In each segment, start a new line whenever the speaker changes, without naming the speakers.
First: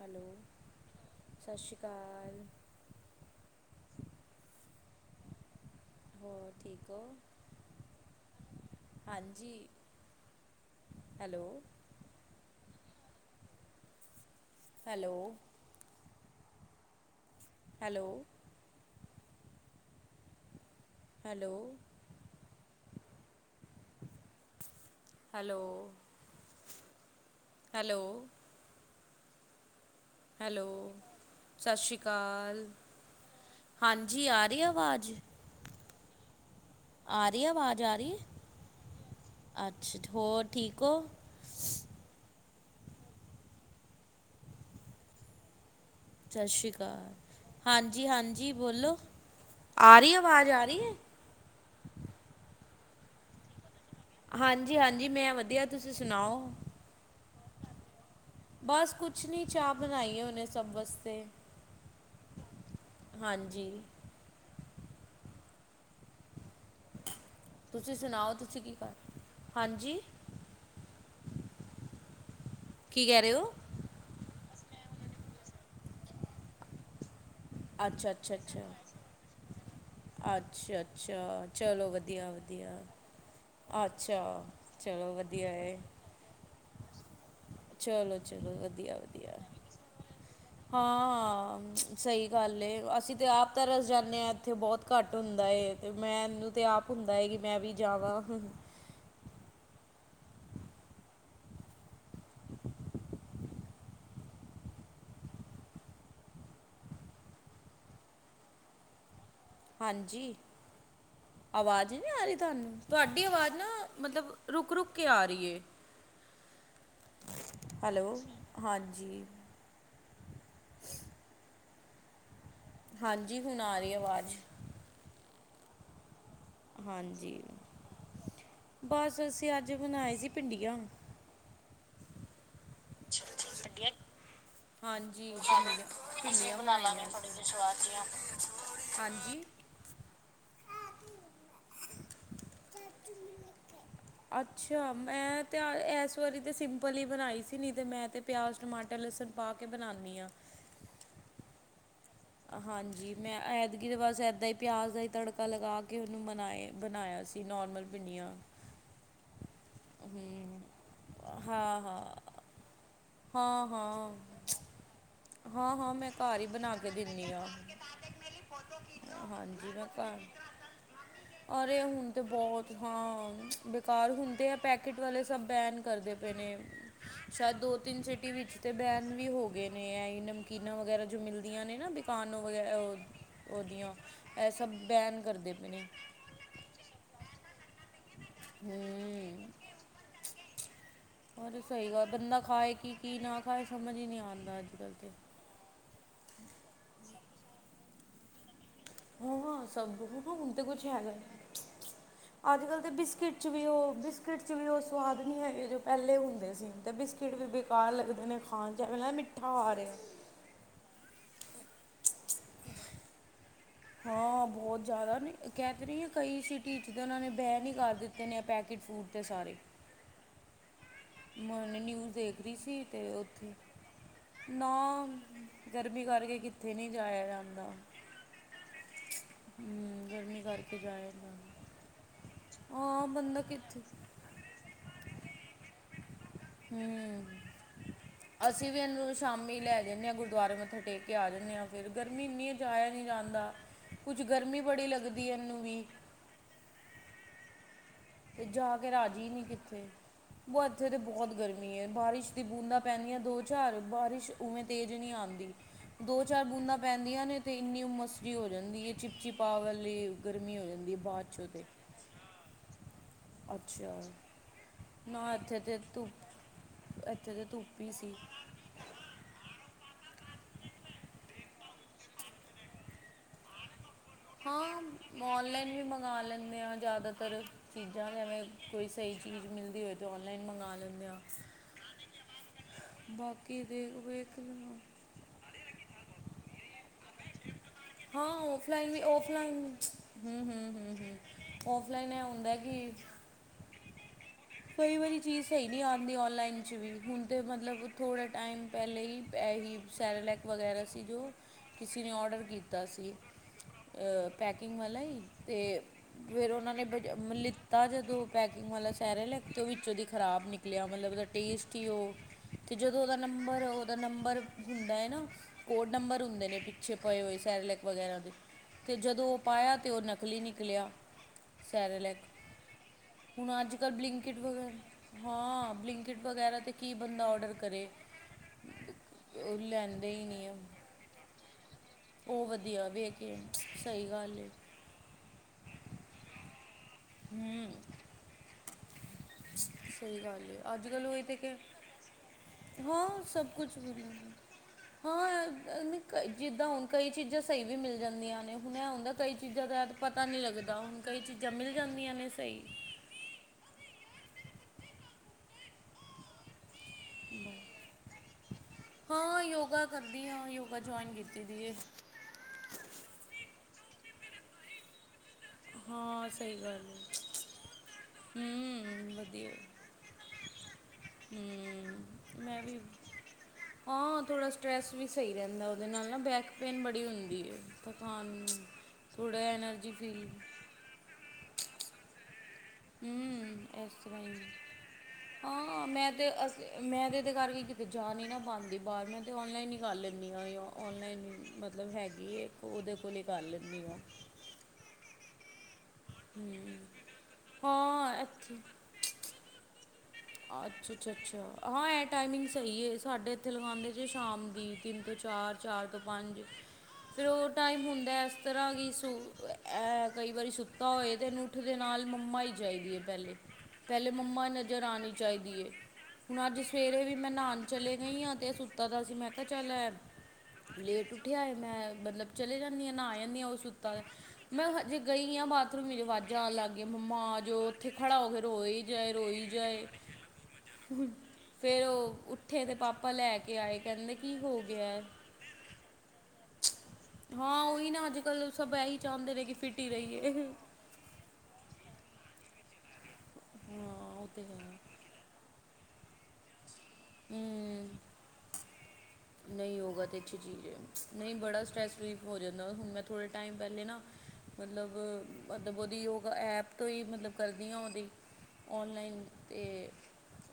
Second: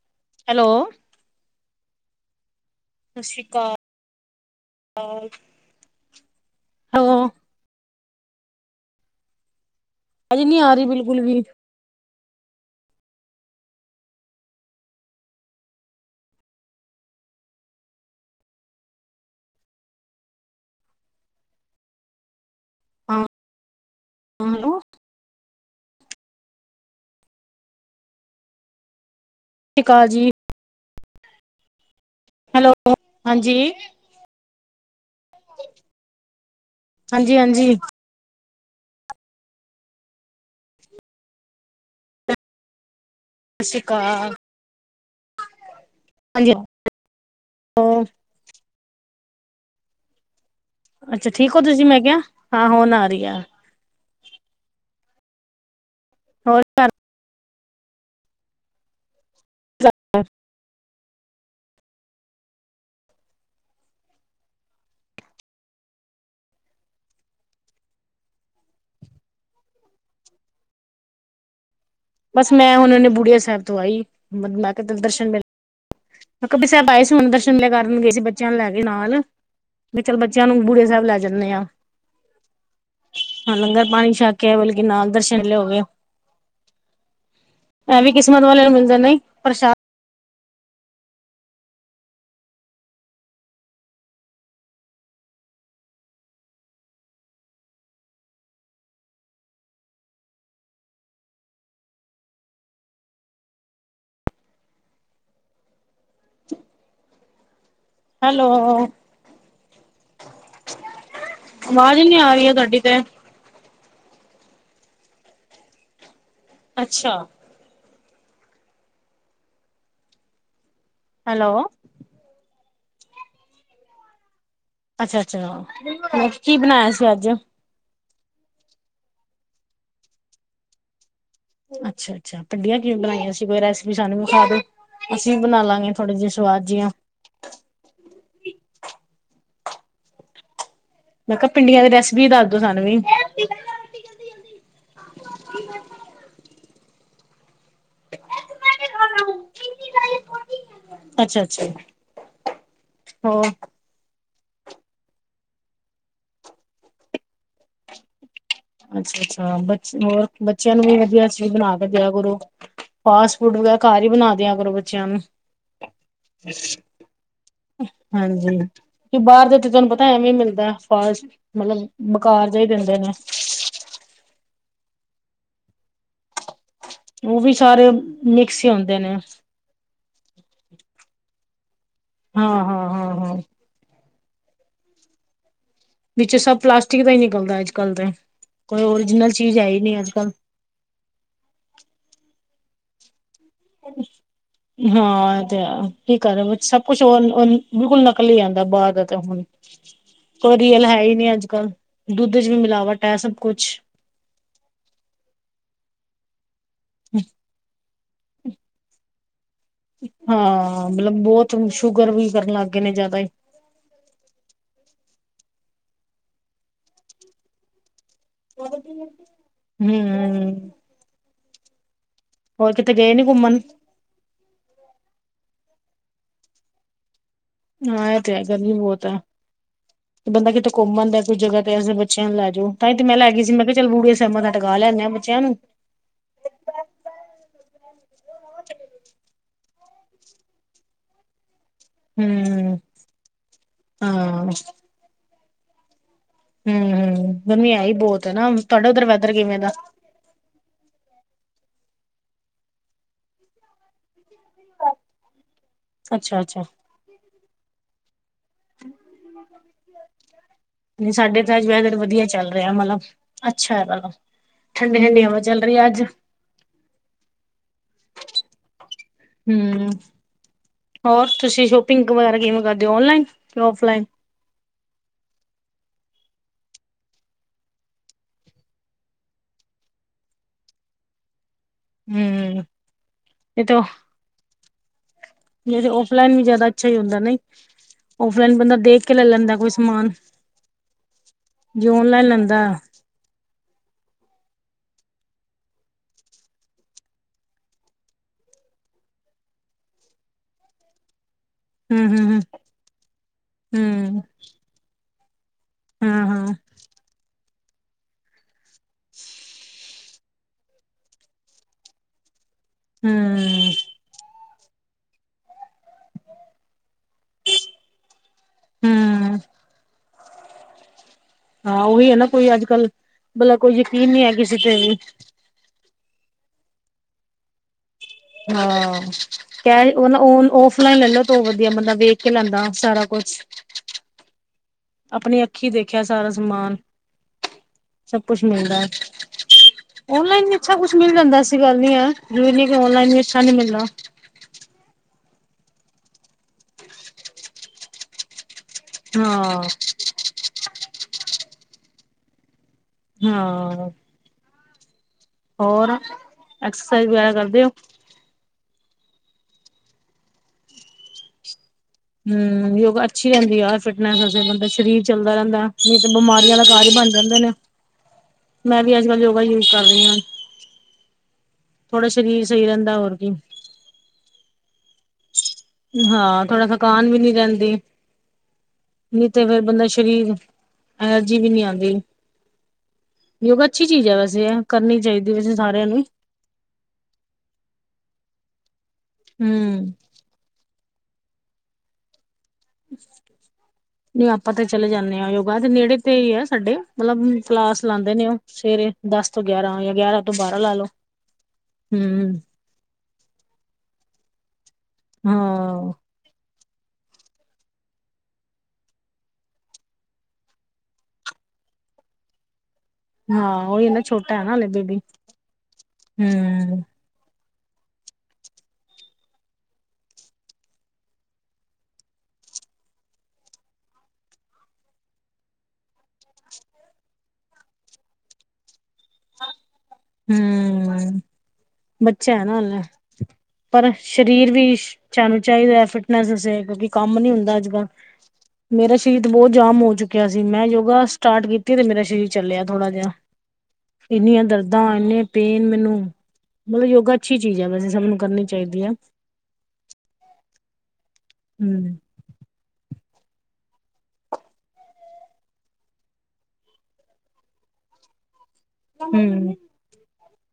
Hello
hello
ਸਤਿ ਸ਼੍ਰੀ ਅਕਾਲ
ਸਤਿ ਸ਼੍ਰੀ ਅਕਾਲ
ਹੋ ਠੀਕ
ਹੈਲੋ,
ਹਾਂਜੀ
ਅਜੇ ਨਹੀਂੀ ਆ ਰਹੀ ਬਿਲਕੁਲ ਵੀ
ਹੈਲੋ ਹੈਲੋ ਹੈਲੋ ਹੈਲੋ
ਹਾਂ ਹੈਲੋ।
ਲੋ ਹੈਲੋ
ਸਤਿ੍ਰੀ ਅਕਾਲੀ
ਹੈਲੋ ਸਤਿ ਸ਼੍ਰੀ ਅਕਾਲ
ਹੈਲੋ, ਹਾਂਜੀ,
ਹਾਂਜੀ ਆ ਰਹੀ ਆਵਾਜ਼ ਆ ਰਹੀ
ਹਾਂਜੀ-ਹਾਂਜੀ।
ਆਵਾਜ਼
ਸਤਿ
ਆ ਰਹੀ ਅੱਛਾ ਹੋਰ ਠੀਕ ਹੋ
ਸਤਿ ਸ਼੍ਰੀ ਅਕਾਲ
ਸਤਿ
ਹਾਂਜੀ,
ਸ਼੍ਰੀ ਅਕਾਲ
ਹੋਰ
ਹਾਂਜੀ ਹਾਂਜੀ ਬੋਲੋ ਆ ਰਹੀ ਆਵਾਜ਼ ਆ ਰਹੀ ਹੈ
ਅੱਛਾ ਠੀਕ ਹੋ ਤੁਸੀਂ ਮੈਂ ਕਿਹਾ ਹਾਂ ਹੁਣ ਆ ਰਹੀ ਆ
ਹਾਂਜੀ ਹਾਂਜੀ ਮੈਂ ਵਧੀਆ ਤੁਸੀਂ ਸੁਣਾਓ
ਹੋਰ
ਬਸ ਕੁਛ ਕੁਛਨੀ ਚਾਹ
ਘਰ
ਬਣਾਈ ਉਹਨੇ ਸਭ ਵਾਸਤੇ ਹਾਂਜੀ ਤੁਸੀਂ ਸੁਣਾਓ ਤੁਸੀਂ ਕੀ ਕਰ ਹਾਂਜੀ
ਬਸ ਮੈਂ ਹੁਣ
ਕੀ
ਉਹਨ
ਕਹਿ ਰਹੇ
ਬੁੜੀ
ਹੋ
ਸਾਹਿਬ ਤੋਂ ਆਈ ਮੈਂ ਕਿਹਾ ਦਰਸ਼ਨ ਮੇ ਮੈਂ ਕਪੀ ਸਾਹਿਬ ਆਏ ਸੀ ਹੁਣ ਦਰਸ਼ਨ ਲੈ ਕਰਨ
ਅੱਛਾ
ਗਏ
ਅੱਛਾ
ਸੀ ਬੱਚਿਆਂ ਨੂੰ
ਅੱਛਾ
ਲੈ ਕੇ ਨਾਲ ਮੈਂ ਚੱਲ ਬੱਚਿਆਂ ਨੂੰ
ਅੱਛਾ-
ਬੁੜੀਆ ਸਾਹਿਬ ਲੈ
ਅੱਛਾ,
ਜਾਂਦੇ ਆ।
ਚਲੋ ਵਧੀਆ- ਵਧੀਆ।
ਹਾਂ ਲੰਗਰ ਪਾਣੀ
ਅੱਛਾ,
ਛੱਕ ਕੇ ਆਏ ਬਲਕਿ ਨਾਲ
ਚਲੋ
ਦਰਸ਼ਨ
ਵਧੀਆ
ਮੇਲੇ ਹੋ
ਏ।
ਗਏ, ਐ ਵੀ
ਚਲੋ-
ਕਿਸਮਤ
ਚਲੋ,
ਵਾਲੇ ਨੂੰ ਮਿਲਦੇ
ਵਧੀਆ-
ਨਹੀਂ,
ਵਧੀਆ।
ਪ੍ਰਸ਼ਾਦ
ਹਾਂ-ਹਾਂ, ਸਹੀ ਗੱਲ ਏ। ਅਸੀਂ ਤਾਂ ਆਪ, ਤਰਸ ਜਾਂਦੇ ਹਾਂ। ਇੱਥੇ ਬਹੁਤ, ਘੱਟ ਹੁੰਦਾ ਹੈ, ਤੇ ਮੈਨੂੰ ਤਾਂ, ਆਪ ਹੁੰਦਾ ਹੈ। ਕਿ, ਮੈਂ ਵੀ ਜਾਵਾਂ। [inaudible]
ਹੈਲੋ।
ਹਾਂਜੀ। ਆਵਾਜ਼ ਹੀ ਨਹੀਂ, ਆ ਰਹੀ ਤੁਹਾਨੂੰ। ਤੁਹਾਡੀ ਆਵਾਜ਼ ਨਾ, ਮਤਲਬ। ਰੁਕ- ਰੁਕ, ਕੇ ਆ ਰਹੀ ਹੈ।
ਅੱਛਾ।
ਹੈਲੋ, ਹਾਂਜੀ।
ਹੈਲੋ।
ਹਾਂਜੀ, ਹੁਣ ਆ ਰਹੀ ਹੈ, ਆਵਾਜ਼।
ਅੱਛਾ- ਅੱਛਾ। ਕੀ ਬਣਾਇਆ ਸੀ ਅੱਜ
ਹਾਂਜੀ, ਬਸ ਅਸੀਂ ਅੱਜ, ਬਨਾਏ ਸੀ ਭਿੰਡੀਆਂ।
ਅੱਛਾ, - ਅੱਛਾ, ਭੱਡੀਆਂ, ਕਿਉਂ ਬਣਾਈਆਂ ਸੀ। ਕੋਈ ਰੈਸਪੀ, ਸਾਨੂੰ ਵੀ ਵਖਾ ਦੇ। ਅਸੀ
ਹਾਂਜੀ
ਵੀ ਬਣਾ, ਲਾਂਗੇ ਥੋੜੇ ਜਿਹੇ ਸਆਦ ਜਿਹੀਆਂ।
ਆਪ ਸਵਾਦ ਜਿਹਾ, ਹਾਂਜੀ।
ਮੈਂ ਕਿਹਾ, ਭਿੰਡੀਆਂ ਦੀ ਰੈਸਪੀ, ਦੱਸ ਦੋ ਸਾਨੂੰ ਵੀ।
ਅੱਛਾ, ਮੈਂ ਤਾਂ ਇਸ, ਵਾਰੀ ਤਾਂ ਸਿੰਪਲ ਹੀ, ਬਣਾਈ ਸੀ। ਨਹੀਂ ਅਤੇ ਮੈਂ ਤਾਂ। ਪਿਆਜ਼, ਟਮਾਟਰ, ਲਸਣ ਪਾ ਕੇ ਬਣਾਉਂਦੀ ਹਾਂ।
ਅੱਛਾ- ਅੱਛਾ।
ਹਾਂਜੀ, ਮੈਂ
ਹੋਰ
ਐਦ। ਕਿਹਦੇ ਬਸਤੇ, ਇਏਦਾਂ ਹੀ ਪਿਆਜ਼ ਦਾ ਹੀ, ਤੜਕਾ ਲਗਾ ਕੇ। ਉਹਨੂੰ ਬਣਾਏ ਬਣਾਇਆ ਸੀ ਨੋਰਮਲ ਭਿੰਨੀਆਂ।
ਅੱਛਾ- ਅੱਛਾ। ਬ ਹੋਰ ਬੱਚਿਆਂ ਨੂੰ ਵੀ, ਵਧੀਆ ਚੀਜ਼ ਬਣਾ
ਹਾਂ
ਕੇ
ਹਾਂ
ਦਿਆ ਕਰੋ। ਫਾਸਟ ਫੂਡ
ਹਾਂ
ਵਗੈਰਾ, ਘਰ ਹੀ
ਹਾਂ
ਬਣਾ ਦਿਆਂ ਕਰੋ, ਬੱਚਿਆਂ ਨੂੰ।
ਹਾਂ-ਹਾਂ ਮੈਂ ਘਰ ਹੀ ਬਣਾ ਕੇ ਦਿੰਨੀ ਆ
ਹਾਂਜੀ। ਕਿ ਬਾਹਰ ਦੇ, ਉ ਤੇ
ਹਾਂਜੀ ਮੈਂ
ਤੁਹਾਨੂੰ ਪਤਾ
ਘਰ
ਐਵੇਂ ਮਿਲਦਾ ਐ। ਫ
ਅਰੇ
ਮਤਲਬ, ਬਕਾਰ ਜਿਹਾ ਹੀ ਦਿੰਦੇ ਨੇ।
ਕਾਰ ਹੁੰਦੇ ਆ। ਪੈਕਟ ਵਾਲੇ ਸਭ ਬੈਨ ਕਰਦੇ ਪਏ ਨੇ।
ਉਹ ਵੀ,
ਸ਼ਾਇਦ
ਸਾਰੇ ਮਿਕਸ ਹੀ ਆਉਂਦੇ ਨੇ।
ਗੇ ਨੇ, ਨਮਕੀਨਾਂ ਵਗੈਰਾ ਜੋ ਮਿਲਦੀਆਂ, ਨੇ ਨਾ ਬੇਕਾਨੋ
ਹਾਂ ਹਾਂ
ਵਗਰਾ।
ਹਾਂ ਹਾਂ
ਉਹਦੀਆਂ, ਇਹ ਸਭ ਬੈਨ ਕਰਦੇ ਪਏ ਵੇ।
ਵਿੱਚ ਸਭ, ਪਲਾਸਟਿਕ ਦਾ ਹੀ ਨਿਕਲਦਾ ਹੈ। ਅੱਜ ਕੱਲ ਤੇ ਕੋਈ ਓਰੀਜਨਲ,
ਹੂੰ
ਚੀਜ਼ ਹੈ ਹੀ, ਨਹੀਂ। ਅੱਜ ਕੱਲ,
ਬਹੁਤ ਸਹੀ ਗੱਲ ਹੈ। ਬੰਦਾ ਖਾਏ ਕੀ, ਕੀ ਨਾ ਖਾਏ। ਸਮਝ ਹੀ ਨਹੀਂ ਆਉਂਦਾ, ਅੱਜ ਕੱਲ ਤੇ।
ਹਾਂ ਤੇ ਹੈ। ਕੀ ਕਰ ਹੇ। ਸਭ ਕੁਛ ਉਹ, ਬਿਲਕੁਲ ਨਕਲੀ ਹੀ। ਆਉਦਾ ਬਾਹਰ ਦਾ ਤ। ੁ
ਹਾਂ ਸਭ ਹੁਣ
ਕੋਈ
ਤੇ
ਰੀਅਲ
ਕੁਛ
ਹੈ ਹੀ
ਹੈਗਾ
ਨਹੀਂ। ਅੱਜ ਕੱਲ ਦੁੱਧ ਚ, ਵੀ
ਅੱਜ ਕੱਲ੍ਹ ਤੇ
ਮਿਲਾਵਟ ਹੈ। ਸਭ
ਬਿਸਕਿਟ 'ਚ ਵੀ
ਕੁਛ,
ਉਹ ਬਿਸਕਿਟ ਚ ਵੀ, ਉਹ ਸਵਾਦ ਨਹੀਂ ਹੈਗੇ। ਜੋ ਪਹਿਲੇ ਹੁੰਦੇ ਸੀ। ਤੇ ਬਿਸਕਿਟ ਵੀ ਬੇਕਾਰ ਲੱਗਦੇ ਨੇ। ਹਾਂ, ਚਲ ਮਿੱਠਾ ਆ ਰਿਹਾ।
ਹਾਂ, ਮਤਲਬ ਬਹੁਤ, ਸ਼ੂਗਰ ਵੀ ਕਰਨ ਲੱਗ ਗਏ ਨੇ ਜ਼ਿਆਦਾ ਹੀ।
ਹਾਂ, ਬਹੁਤ ਜ਼ਿਆਦਾ। ਕਹਿ ਤੇ ਰਹੀ ਹਾਂ, ਕਈ ਸਿਟੀ ਚ ਉਹਨਾਂ ਨੇ, ਬਹਿਨ ਹੀ ਕਰ ਦਿੱਤੇ। ਨੇ ਪੈਕੇਟ ਫੂਡ ਤੇ
ਹੂੰ।
ਮਨ ਨਿਊਜ਼ ਇੱਕ।
ਹੋਰ, ਕਿਤੇ ਗਏ ਨੀ ਘੁੰਮਣ?
ਨਾ, ਗਰਮੀ ਕਰਕੇ ਕਿੱਥੇ, ਨਹੀਂ ਜਾਇਆ ਗਾਆ।
ਹਾ ਆ ਤੇ ਹੈ। ਗਰਮੀ ਬਹੁਤ ਹੈ।
ਹੂੰ ਗਰਮੀ
ਬੰਦਾ ਕਿਤੇ
ਕਰਕੇ
ਘੁੰਮਣ
ਜਾਇਆ
ਆਉਂਦਾ ਹੈ। ਕੋਈ ਜਗਹਾ
ਜਾਂਦਾ
ਤੇ। ਅਸੀਂ ਬੱਚਿਆਂ ਨੂੰ ਲੈ ਜਾਓ। ਤਾਂ ਹੀ ਤੇ,
ਹਾਂ
ਮੈਂ ਲੈ
ਬੰਦਾ
ਗਈ ਸੀ। ਮੈਂ ਕਿਹਾ
ਕਿੱਥੇ
ਚੱਲ ਬੁੜੇ ਮਾਤਾ ਟਿਕਾ ਲੈਂ ਆਉਂਦੇ ਆ, ਬੱਚਿਆਂ ਨੂੰ।
ਹੂੰ। ਅਸੀਂ ਵੀ ਇਹਨੂੰ, ਸ਼ਾਮੀ ਲੈ ਜਾਂਦੇ ਹਾਂ। ਗੁਰਦੁਆਰੇ ਮੱਥਾ ਟੇਕ ਕੇ, ਆ ਜਾਂਦੇ ਹਾਂ। ਫਿਰ ਗਰਮੀ ਇੰਨੀ
ਹੂੰ
ਜਾਇਆ ਨਹੀਂ ਜਾਂਦਾ, ਕੁਝ
ਹਾਂ
ਗਰਮੀ ਬੜੀ ਲੱਗਦੀ ਇਹਨੂੰ ਵੀ।
ਹੂੰ, ਗਰਮੀ ਐ ਹੀ ਬਹੁਤ ਹੈ
ਤੇ
ਨਾ,
ਜਾ
ਤੁਹਾਡਾ
ਕੇ
ਉੱਧਰ
ਰਾਜੀ
ਵੈਦਰ
ਨਹੀਂ
ਕਿਵੇਂ ਦਾ।
ਕਿੱਥੇ ਇੱਥੇ ਤਾਂ ਬਹੁਤ ਗਰਮੀ ਐ, ਬਾਰਿਸ਼ ਦੀ ਬੂੰਦਾਂ ਪੈਂਨੀਆਂ ਦੋ ਚਾਰ, ਬਾਰਿਸ਼ ਉਵੇਂ ਤੇਜ਼ ਨੀ ਆਂਦੀ, ਦੋ-
ਅੱਛਾ
ਚਾਰ
ਅੱਛਾ,
ਬੂੰਦਾਂ ਪੈਂਦੀਆਂ ਨੇ, ਤੇ ਇੰਨੀ ਹੁੰਮਸ ਜੀ ਹੋ ਜਾਂਦੀ ਐ, ਚਿਪਚਿਪਾ ਵਾਲੀ ਗਰਮੀ ਹੋ ਜਾਂਦੀ ਐ,
ਨਹੀਂ
ਬਾਅਦ
ਸਾਡੇ
ਚੋਂ
ਤਾਂ
ਤੇ।
ਅੱਜ ਵੈਦਰ ਵਧੀਆ ਚੱਲ ਰਿਹਾ ਮਤਲਬ। ਅੱਛਾ ਹੈ
ਅੱਛਿਆ,
ਮਤਲਬ ਠੰਡੀ-ਠੰਡੀ
ਨਾ
ਹਵਾ
ਇੱਥੇ
ਚੱਲ ਰਹੀ
ਤੇ
ਹੈ ਅੱਜ
ਧੁੱਪ ਇੱਥੇ ਤੇ ਧੁੱਪ ਈ ਸੀ।
ਹੂੰ, ਹੋਰ ਤੁਸੀਂ ਸ਼ੋਪਿੰਗ ਵਗੈਰਾ ਕਿਵੇਂ ਕਰਦੇ ਹੋ, ਔਨਲਾਈਨ ਕ ਔਫਲਾਈਨ।
ਹਾਂ, ਔਨਲਾਈਨ ਵੀ ਮੰਗਾ ਲੈਂਨੇ ਆਂ ਜ਼ਿਆਦਾਤਰ। ਚੀਜ਼ਾਂ ਜਿਵੇਂ ਕੋਈ ਸਹੀ ਚੀਜ਼ ਮਿਲਦੀ ਹੋਵੇ, ਤਾਂ ਔਨਲਾਈਨ ਮੰਗਾ ਲੈਂਨੇ ਹਾਂ।
ਹੂੰ
ਬਾਕੀ ਦੇਖ ਵੇਖ ਲਵਾਂ
ਨਈ ਤੇ ਔਫਲਾਈਨ ਵੀ ਜ਼ਿਆਦਾ ਅੱਛਾ ਹੀ ਹੁੰਦਾ ਨਹੀਂ।
ਹਾਂ
ਔਫਲਾਈਨ ਬੰਦਾ
ਵੀ
ਦੇਖ ਕੇ ਲੈ
ਔਫਲਾਈਨ
ਲੈਂਦਾ, ਕੋਈ ਸਮਾਨ।
ਹੂੰ ਹੂੰ ਹੂੰ ਹੂੰ
ਜੇ
ਔਫਲਾਈਨ ਇਹ
ਔਨਲਾਈਨ
ਹੁੰਦਾ
ਲੈਂਦਾ
ਕਿ ਕਈ ਵਾਰੀ ਚੀਜ਼ ਸਹੀ ਨਹੀਂ ਆਉਂਦੀ ਔਨਲਾਈਨ ਚ ਵੀ, ਹੁਣ ਤੇ ਮਤਲਬ ਥੋੜ੍ਹਾ ਟਾਈਮ ਪਹਿਲੇ ਹੀ, ਇਹੀ ਸੈਰੇਲੈਕ ਵਗੈਰਾ ਸੀ ਜੋ ਕਿਸੀ ਨੇ
ਹੂੰ-ਹੂੰ-ਹੂੰ,
ਔਡਰ ਕੀਤਾ ਸੀ,
ਹੂੰ
ਪੈਕ ਪੈਕਿੰਗ ਵਾਲਾ, ਤੇ
ਹਾਂ-ਹਾਂ,
ਫਿਰ ਉਹਨਾਂ ਨੇ ਲਿੱਤਾ ਜਦੋਂ ਪੈਕਿੰਗ ਵਾਲਾ ਸੈਰੇਲੈਕ ਤੇ ਉਹ ਵਿੱਚੋਂ ਦੀ ਖ਼ਰਾਬ ਨਿਕਲਿਆ, ਮਤਲਬ ਉਹਦਾ ਟੇਸਟ ਹੀ ਉਹ, ਤੇ ਜਦੋਂ ਉਹਦਾ
ਹੂੰ-ਹੂੰ ਹਾਂ ਹਾਂ
ਨੰਬਰ
ਹੂੰ
ਦਾ ਨੰਬਰ ਹੁੰਦਾ ਐ ਨਾ, ਕੋਡ ਨੰਬਰ ਹੁੰਦੇ ਨੇ। ਪਿੱਛੇ ਪਏ ਹੋਏ ਸੈਰਲੈਕ ਵਗੈਰਾ ਦੇ, ਤੇ ਜਦੋਂ ਉਹ
ਹੂੰ
ਪਾਇਆ ਤਾਂ ਉਹ ਨਕਲੀ ਨਿਕਲਿਆ।
ਹਾਂ, ਉਹੀ ਹੈ
ਸੈਰਲੈਕ
ਨਾ ਕੋਈ ਅੱਜ- ਕੱਲ੍ਹ, ਮਤਲਬ
ਹੁਣ
ਕੋਈ
ਅੱਜ ਕੱਲ੍ਹ
ਯਕੀਨ ਨਹੀਂ ਹੈ
ਬਲਿੰਕਿਟ
ਕਿਸੇ
ਵਗੈਰਾ
ਤੇ ਵੀ।
ਹਾਂ, ਬਲਿੰਕਿਟ ਵਗੈਰਾ ਤੇ ਕੀ ਬੰਦਾ ਔਡਰ ਕਰੇ।
ਹੂੰ,
ਉਹ
ਕਿਹਾ
ਲੈਂਦੇ
ਉਹ
ਹੀ ਨਹੀਂ
ਔਨ
ਆ
ਔਫਲਾਈਨ ਲੈਲੋ, ਤੇ ਉਹ ਵਧੀਆ ਮਤਲਬ ਏ। ਦੇਖ ਕੇ
ਉਹ
ਲੈਂਦਾ
ਵਧੀਆ
ਸਾਰਾ
ਵੇਖ ਕੇ
ਕੁਛ।
ਸਹੀ ਗੱਲ ਏ।
ਆਪਣੀ ਅੱਖੀਂ ਦੇਖਿਆ ਸਾਰਾ ਸਮਾਨ,
ਹੂੰ
ਸਭ ਕੁਛ ਮਿਲਦਾ।
ਸਹੀ
ਔਨਲਾਈਨ
ਗੱਲ
ਵੀ
ਏ
ਅੱਛਾ
ਅੱਜ
ਕੁਛ
ਕੱਲ੍ਹ
ਮਿਲ
ਉਹੀ ਤੇ
ਜਾਂਦਾ
ਕਿ
ਐਸੀ ਗੱਲ ਨੀ ਏ, ਜ਼ਰੂਰੀ ਨੀ ਕਿ ਔਨਲਾਈਨ ਵੀ ਅੱਛਾ ਨੀ ਮਿਲਣਾ।
ਹੋਰ, ਜਿੱਦਾਂ ਹੁਣ ਕਈ ਚੀਜ਼ਾਂ ਸਹੀ ਵੀ ਮਿਲ ਜਾਂਦੀਆਂ ਨੇ। ਹੁਣ ਹੁੰਦਾ ਕਈ
ਹਾਂ
ਚੀਜ਼ਾਂ ਦਾ ਤਾਂ ਪਤਾ ਨਈ ਲੱਗਦਾ, ਹੁਣ ਕਈ ਚੀਜ਼ਾਂ ਮਿਲ ਜਾਂਦੀਆਂ ਨੇ ਸਹੀ।
ਹਾਂ, ਹੋਰ, ਐਕਸਰਸਾਈਜ਼ ਵਗੈਰਾ ਕਰਦੇ ਹੋ।
ਹਾਂ ਯੋਗਾ ਕਰਦੀ ਆਂ, ਯੋਗਾ ਜੁਆਇਨ ਕੀਤੀ ਦੀ ਏ।
ਹੂੰ ਯੋਗਾ ਅੱਛੀ ਰਹਿੰਦੀ ਐ, ਯਾਰ ਫਿਟਨੈਸ ਬਣਦਾ ਸਰੀਰ ਚੱਲਦਾ ਰਹਿੰਦਾ, ਨਹੀਂ ਤਾਂ
ਹਾਂ
ਬਿਮਾਰੀਆਂ
ਸਹੀ
ਦਾ ਘਰ
ਗੱਲ
ਹੀ ਬਣ ਜਾਂਦੇ ਨੇ।
ਏ
ਮੈਂ ਵੀ ਅੱਜ-
ਹੂੰ
ਕੱਲ੍ਹ ਯੋਗਾ
ਵਧੀਆ
ਯੂਜ ਕਰ ਰਹੀ ਆਂ।
ਹੂੰ ਮੈਂ
ਸਹੀ
ਵੀ,
ਰਹਿੰਦਾ ਹੋਰ ਕੀ
ਹਾਂ ਥੋੜਾ ਸਟਰ੍ਰੈਸ ਵੀ ਸਹੀ ਰਹਿੰਦਾ। ਉਹਦੇ ਨਾਲ ਨਾ
ਹਾਂ ਥੋੜਾ
ਬੈਕਪੇਨ ਬੜੀ
ਥਕਾਨ ਵੀ ਨੀ
ਹੁੰਦੀ ਏ,
ਰਹਿੰਦੀ
ਤਹਾਨੂੰ।
ਨਹੀਂ
ਥੋੜਾ
ਤੇ
ਜਾ
ਫੇਰ ਬੰਦਾ
ਐਨਰਜੀ ਫੀਲਿੰਗ
ਸਰੀਰ ਐਨਰਜੀ ਵੀ ਨੀ ਆਂਦੀ।
ਹੂੰ
ਯੋਗਾ ਅੱਛੀ
ਇਸ
ਚੀਜ਼ ਐ,
ਤਰ੍ਹਾਂ ਹੀ
ਵੈਸੇ ਕਰਨੀ ਚਾਹੀਦੀ ਵੈਸੇ
ਹਾਂ
ਸਾਰਿਆਂ ਨੂੰ।
ਮੈਂ ਅਸ ਤੇ ਮੈਂ ਤੇ- ਤੇ ਘਰ ਕੀ ਕਿਤੇ ਜਾ ਨੀ ਨਾ ਪਾਂਦੀ, ਬਾਹਰ ਮੈਂ ਤੇ ਔਨਲਾਈਨ ਹੀ
ਹਮ
ਕਰ ਲਈ। ਜਾਂ ਔਨਲਾਈਨ ਮਤਲਬ ਹੈਗੀ ਏ ਇੱਕ, ਉਹਦੇ ਕੋਲ ਹੀ ਕਰ ਲੈਂਨੀ ਆਂ।
ਨਹੀਂ ਆਪਾਂ ਤੇ ਚਲੇ ਜਾਂਦੇ ਹਾਂ ਯੋਗਾ, ਤੇ ਨੇੜੇ ਤੇ ਹੀ ਹੈ ਸਾਡੇ,
ਹੂੰ
ਮਤਲਬ ਕਲਾਸ ਲਾਂਦੇ
ਹਾਂ
ਨੇ ਉਹ
ਇੱਥੇ
ਸਵੇਰੇ। ਦਸ ਤੋਂ ਗਿਆਰਾਂ ਜਾਂ ਗਿਆਰਾਂ ਤੋਂ ਬਾਰਾਂ ਲਾ ਲੋ
ਅੱਛਾ- ਅੱਛਾ- ਅੱਛਾ, ਹਾਂ ਇਹ
ਹਮ
ਟਾਈਮਿੰਗ ਸਹੀ ਏ, ਸਾਡੇ ਇੱਥੇ ਲਗਾਂਦੇ ਜੇ ਸ਼ਾਮ ਦੀ। ਤਿੰਨ ਤੋਂ ਚਾਰ, ਚਾਰ
ਹਾਂ
ਤੋਂ ਪੰਜ ਫਿਰ ਉਹ ਟਾਈਮ ਹੁੰਦਾ, ਇਸ ਤਰ੍ਹਾਂ ਕਿ ਸੁ ਕਈ ਵਾਰੀ ਸੁੱਤਾ ਹੋਏ ਤੇ ਇਹਨੂੰ ਉਹਦੇ ਨਾਲ ਮੰਮਾ ਹੀ ਚਾਹੀਦੀ ਐ ਪਹਿਲੇ,
ਹਾਂ ਉਹੀ ਨਾ
ਪਹਿਲੇ
ਛੋਟਾ ਹੈ
ਮੰਮਾ
ਨਾ ਹਲੇ
ਨਜ਼ਰ
ਬੇਬੀ
ਆਣੀ ਚਾਹੀਦੀ ਹੈ। ਚਾਹੀਦੀ ਹੈ, ਹੁਣ ਅੱਜ
ਹਮ
ਸਵੇਰੇ ਵੀ ਮੈਂ ਨਾਨ ਚਲੀ ਗਈ ਹਾਂ, ਤੇ ਸੁੱਤਾ ਦਾ ਸੀ ਮੈਂ ਕਿਹਾ ਚੱਲ ਲੇਟ ਉਠਿਆ ਆ, ਮੈ ਮਤਲਬ ਚਲੇ ਜਾਂਨੀ ਹਾਂ, ਨਾਹ ਆਨੀ ਆਂ, ਉਹ ਸੁੱਤਾ ਦਾ ਮੈ ਹਜੇ ਗਈ ਆ ਬਾਥਰੂਮ, ਵਾਜਾਂ ਆਣ ਲੱਗ ਗਇਆਂ, ਮੰਮਾ ਆ ਜੋ, ਉਥੇ ਖੜਾ ਹੋ ਕੇ ਰੋਏ ਜੈ ਰੋਹੀ ਜਾਏ-
ਹੂੰ -
ਫੇਰ ਉਹ
ਬੱਚਾ ਹੈ ਨਾ
ਉੱਠੇ ਤੇ
ਹਾਲੇ,
ਪਾਪਾ ਲੈ ਕੇ ਆਏ
ਪਰ
ਕਹਿੰਦੇ ਕੀ
ਸਰੀਰ
ਹੋ
ਵੀ
ਗਿਆ ਹੈ।
ਸਾਨੂੰ ਚਾਹੀਦਾ ਫਿੱਟ ਦੱਸੇ, ਕਿਉਕਿ ਕੰਮ ਨੀ ਹੁੰਦਾ
ਹਾਂ
ਅਜ ਕਲ,
ਉਹੀ ਨਾ ਅੱਜ ਕੱਲ੍ਹ ਸਭ
ਮੇਰਾ
ਇਹੀ
ਸਰੀਰ ਤੇ
ਚਾਹੁੰਦੇ ਨੇ
ਬਹੁਤ
ਕਿ ਫਿਟ
ਜਾਮ
ਹੀ
ਹੋ ਚੁੱਕਿਆ
ਰਹੀਏ।
ਸੀ, ਮੈਂ ਯੋਗਾ ਸਟਾਰਟ ਕੀਤੀ ਤੇ ਮੇਰਾ ਸਰੀਰ ਚਲਿਆ ਥੋੜਾ ਜਿਹਾ,
ਹਾਂ ਉਹ ਤੇ
ਇਨੀਆਂ
ਹੈ।
ਦਰਦ ਹਾਲੇ ਪੇਨ ਮੈਨੂੰ, ਮਤਲਬ ਯੋਗਾ ਅਛੀ ਚੀਜ ਹੈ, ਵੈਸੇ ਸਭਨੂੰ ਕਰਨੀ ਚਾਹੀਦੀ ਆ।
ਨਹੀ ਯੋਗਾ ਤੇ ਅਛੀ ਚੀਜ ਹੈ, ਨਹੀ ਬੜਾ
ਹਮ
ਸਟਰੈਸ ਰਿਲੀਫ ਹੋ ਜਾਦਾ, ਹੁਣ ਮੈਂ ਥੋੜੇ ਟਾਈਮ ਪਹਿਲੇ ਨਾ ਮਤਲਬ ਬਹੁਦੀ ਯੋਗਾ, ਐਪ ਤੋਂ ਹੀ ਮਤਲਬ ਕਰਦੀ ਆ ਉਹਦੀ ਔਨਲਾਈਨ
ਹਮ
'ਤੇ-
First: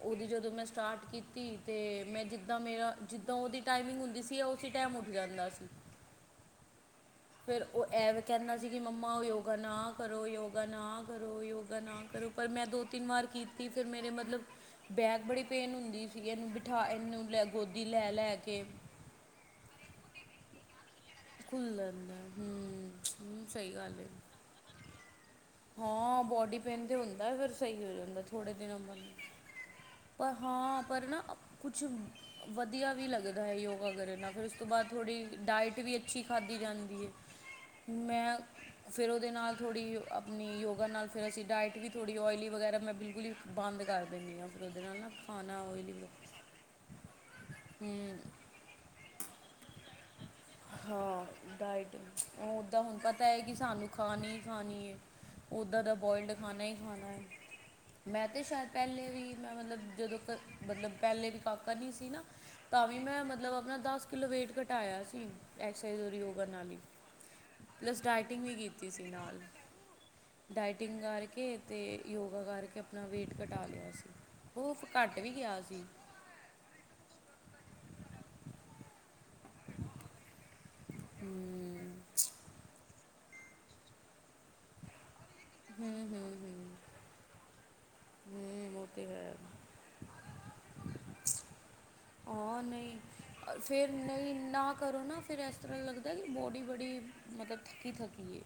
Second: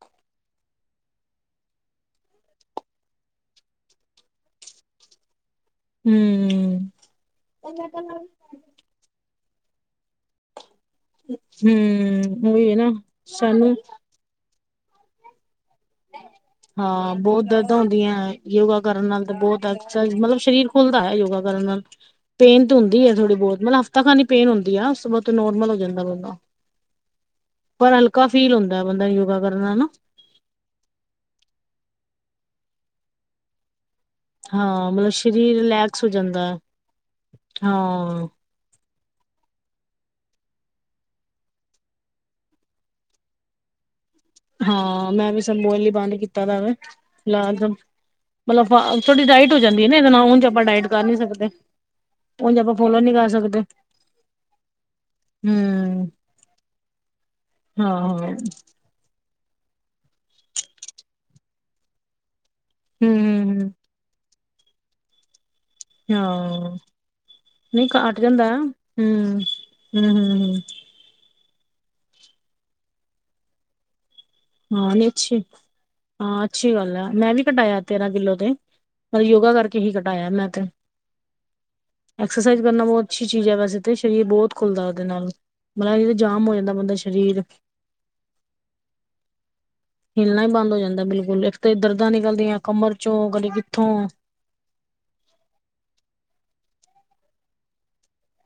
ਉਹਦੀ ਜਦੋਂ ਮੈਂ ਸਟਾਰਟ ਕੀਤੀ, ਤੇ ਮੈ ਜਿਦਾ ਮੇਰਾ ਜ ਤਾਂ ਉਹਦੀ ਟਾਈਮਿੰਗ ਹੁਦੀ ਸੀ, ਔ ਉਸੀ ਟਾਈਮ ਉਠ ਜਾਦਾ ਸੀ।
ਹੂੰ -
ਫਿਰ ਉਹ ਐ ਵੀ ਕਹਿਦਾ ਸੀ, ਕਿ ਮੰਮਾ ਉਹ ਯੋਗਾ ਨਾ ਕਰੋ ਯੋਗਾ ਨਾ ਕਰੋ ਯੋਗਾ ਨਾ ਕਰੋ, ਪਰ
ਹਮ
ਮੈਂ
ਉਹੀ ਹੈ
ਦੋ
ਨਾ
ਤਿੰਨ ਵਾਰ ਕੀਤੀ,
ਸਾਨੂੰ
ਫਿਰ ਮੇਰੇ ਮਤਲਬ ਬੈਕ ਬੜੀ ਪੇਨ ਹੁਦੀ
ਹਾਂ ਬਹੁਤ ਦਰਦਾਂ
ਲੈ
ਹੁੰਦੀਆਂ,
ਲੈ ਕੇ
ਯੋਗਾ ਕਰਨ ਨਾਲ ਤਾਂ ਬਹੁਤ ਮਤਲਬ ਸਰੀਰ ਖੁੱਲਦਾ ਹੈ, ਯੋਗ ਕਰਨ
ਖੁੱਲ
ਨਾਲ,
ਜਾਂਦਾ
ਪੇਨ ਤਾਂ
ਹੂੰ
ਹੁਦੀ ਹੈ, ਥੋੜੀ
ਹੂੰ,
ਬਹੁਤ
ਸਹੀ
ਮਤਲਬ
ਗੱਲ
ਹਫ਼ਤਾ
ਹੈ
ਖਾਡ ਹੀ ਪੇਨ ਹੁਦੀ ਐ, ਉਸ ਤੋਂ ਬਾਹੁਤ ਨੋਰਮਲ ਹੋ ਜਾਂਦਾ
ਹਾਂ
ਬੰਦਾ,
ਬੋਡੀ ਪੇਨ ਤੇ ਹੁੰਦਾ ਹੈ, ਫਿਰ ਸਹੀ
ਪਰ
ਹੋ ਜਾਂਦਾ
ਹਲਕਾ ਫੀਲ
ਥੋੜੇ ਦਿਨਾਂ
ਹੁੰਦਾ ਬੰਦਾ
ਬਾਅਦ
ਯੋਗਾ ਕਰ ਹਨਾ
ਪਰ ਹਾਂ ਪਰ ਨਾ, ਕੁਛ ਵਧੀਆ ਵੀ ਲੱਗਦਾ ਹੈ। ਯੋਗਾ ਕਰਨਾ ਫਿਰ ਉਸ ਤੋਂ ਬਾਅਦ
ਹਾਂ ਮਤਲਬ
ਥੋੜ੍ਹੀ
ਸਰੀਰ
ਡਾਇਟ ਵੀ
ਰਿਲੈਕਸ ਹੋ
ਅਛੀ
ਜਾਂਦਾ
ਖਾਧੀ
ਹੈ
ਜਾਦੀ ਹੈ,
ਹਾਂ
ਮੈ ਫਿਰ ਉਹਦੇ ਨਾਲ ਥੋੜ੍ਹੀ ਆਪਣੀ ਯੋਗਾ ਨਾਲ, ਫਿਰ ਅਸੀ ਡਾਇਟ ਵੀ ਥੋੜ੍ਹੀ ਓਇਲੀ ਵਗੈਰਾ ਮੈ ਬਿਲਕੁਲ ਹੀ ਬੰਦ ਕਰ ਦਿੰਦੀ ਹਾਂ, ਫਿਰ ਉਹਦੇ ਨਾਲ ਨਾ
ਮੈਂ ਵੀ ਸਭ
ਖਾਣਾ
ਬੋਲੀ
ਉਹਈ ਹੂ
ਬੰਦ ਕੀਤਾ ਦਾ ਵੇ। ਲਾਲ ਮਤਲਬ ਆਪਾਂ, ਥੋਡੀ ਡਾਇਟ ਹੋ ਜਾਦੀ ਨਲ, ਉਂਜ ਆਪਾਂ ਡਾਇਟ ਕਰ ਨੀ
ਹਾਂ
ਸਕਦੇ
ਡਾਇਟ,
ਉਂਝ ਆਪਾਂ
ਓਦਾਂ ਹੁਣ
ਫੋਲੋ ਨੀ
ਪਤਾ
ਕਰ
ਹੈ, ਕਿ
ਸਕਦੇ
ਸਾਨੂੰ ਖਾਣੀ ਖਾਣੀ ਹੈ। ਉਦਾ ਦਾ
ਹਮ
ਬੋਇਲਡ ਖਾਣਾ ਹੀ ਖਾਣਾ ਹੈ,
ਹਾਂ
ਮੈਂ
ਹਮ
ਤੇ ਸ਼ਾਇਦ ਪਹਿਲੇ ਵੀ ਮੈ ਮਤਲਬ ਜਦੋ ਮਤਲਬ ਪਹਿਲੇ ਵੀ ਕਾਕਾ ਨੀ ਸੀ ਨਾ, ਤਾਂ ਵੀ ਮੈ ਮਤਲਬ
ਹਮ ਹਮ
ਆਪਣਾ ਦਸ ਕਿਲੋ ਵੇਟ ਘਟਾਇਆ ਸੀ, ਐਕਸਰ ਸਾਈਜ਼ ਹੋਰ ਯੋਗਾ ਨਾਲ ਹੀ
ਹਾਂ ਨਹੀਂ
ਪਲੱਸ
ਘੱਟ
ਡਾਇਟਿੰਗ
ਜਾਂਦਾ
ਵੀ
ਹਮ
ਕੀਤੀ ਸੀ ਨਾਲ,
ਹਮ ਹਮ ਹਮ
ਡਾਇ ਫਟਿੰਗ ਕਰਕੇ ਤੇ ਯੋਗਾ ਕਰਕੇ, ਆਪਣਾ ਵੇਟ ਘਟਾ ਲਿਆ ਸੀ। ਉਹ ਫਿਰ
ਹਾਂ ਨਹੀ
ਘਟ ਵੀ
ਅਛੀ,
ਗਿਆ ਸੀ
ਹਾਂ ਅਛੀ ਗਲ ਆ, ਮੈ ਵੀ ਕਟਾਇਆ ਤੇਰਾਂ ਕਿਲੋ ਤੇ ਮਤਲਬ ਯੋਗਾ ਕਰਕੇ ਹੀ ਕਟਾਇਆ ਮੈ ਤੇ
ਹੂੰ
ਐਕਸਾਈਜ਼ ਕਰਨਾ ਬਹੁਤ ਅਛੀ ਚੀਜ਼ ਹੈ, ਵੈਸੇ ਤੇ, ਸ਼ਰੀਰ ਬਹੁਤ ਖੁੱਲਦਾ ਉਹਦੇ ਨਾਲ,
ਹੂੰ
ਮਤਲਬ
ਹੂੰ
ਜਾਮ ਹੋ
ਹੂੰ
ਜਾਦਾ, ਬੰਦਾ ਸਰੀਰ
ਹੂੰ, ਉਹ ਤੇ ਹੈ।
ਹਿੱਲਣਾ ਹੀ ਬੰਦ ਹੋ ਜਾਦਾ ਬਿਲਕੁਲ, ਇਕ ਤੇ ਇਧਰ
ਆ ਨਹੀ, ਫੇਰ ਨਹੀ ਨਾ ਕਰੋ ਨਾ, ਫਿਰ ਇਸ ਤਰ੍ਹਾਂ ਲੱਗਦਾ, ਕਿ ਬੋਡੀ ਬੜੀ ਮਤਲਬ ਥਕੀ- ਥਕੀ ਹੈ।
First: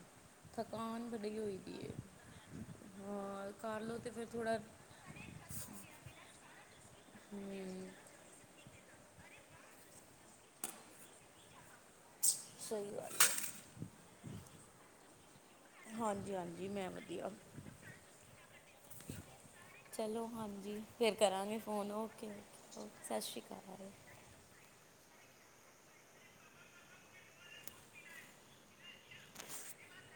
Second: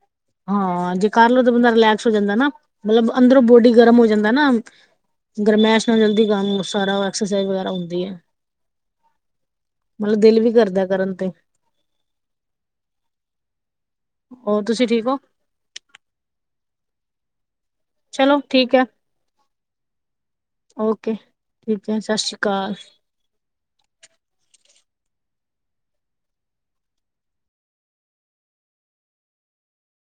ਹਾਂ ਜੇ
ਥਕਾਨ
ਕਰ
ਬੜੀ
ਲਓ ਤਾਂ
ਹੋਈ
ਬੰਦਾ
ਦੀ ਹੈ
ਰਿਲੈਕਸ ਹੋ ਜਾਦਾ ਨਾ, ਮਤਲਬ ਅੰਦਰੋ
ਹਾਂ
ਬੋਡੀ
ਕਰ ਲਓ
ਗਰਮ ਹੋ
ਤੇ ਫਿਰ
ਜਾਦਾ ਨਾ
ਥੋੜ੍ਹਾ
ਗਰਮੈਸ਼ ਨਾਲ ਜਲਦੀ ਕਾਮ ਸਾਰਾ, ਐਕਸਰਸਾਈਜ਼ ਵਗੈਰਾ
ਹਮ
ਹੁੰਦੀ ਹੈ। ਮਤਲਬ ਦਿਲ ਵੀ ਕਰਦਾ ਕਰਨ ਤੇ
ਸਹੀ ਗੱਲ ਹੈ।
ਹੋਰ ਤੁਸੀ ਠੀਕ ਹੋ।
ਹਾਂਜੀ- ਹਾਂਜੀ ਮੈ ਵਧੀਆ
ਚਲੋ ਠੀਕ ਹੈ
ਚਲੋ ਹਾਂਜੀ,
ਓਕੇ
ਫੇਰ ਕਰਾਂਗੇ
ਠੀਕ
ਫੋਨ
ਹੈ ਸਤਿ
ਔਕੇ
ਸ਼੍ਰੀ ਅਕਾਲ
ਸਤਿ ਸ਼੍ਰੀ ਅਕਾਲ। [unintelligible]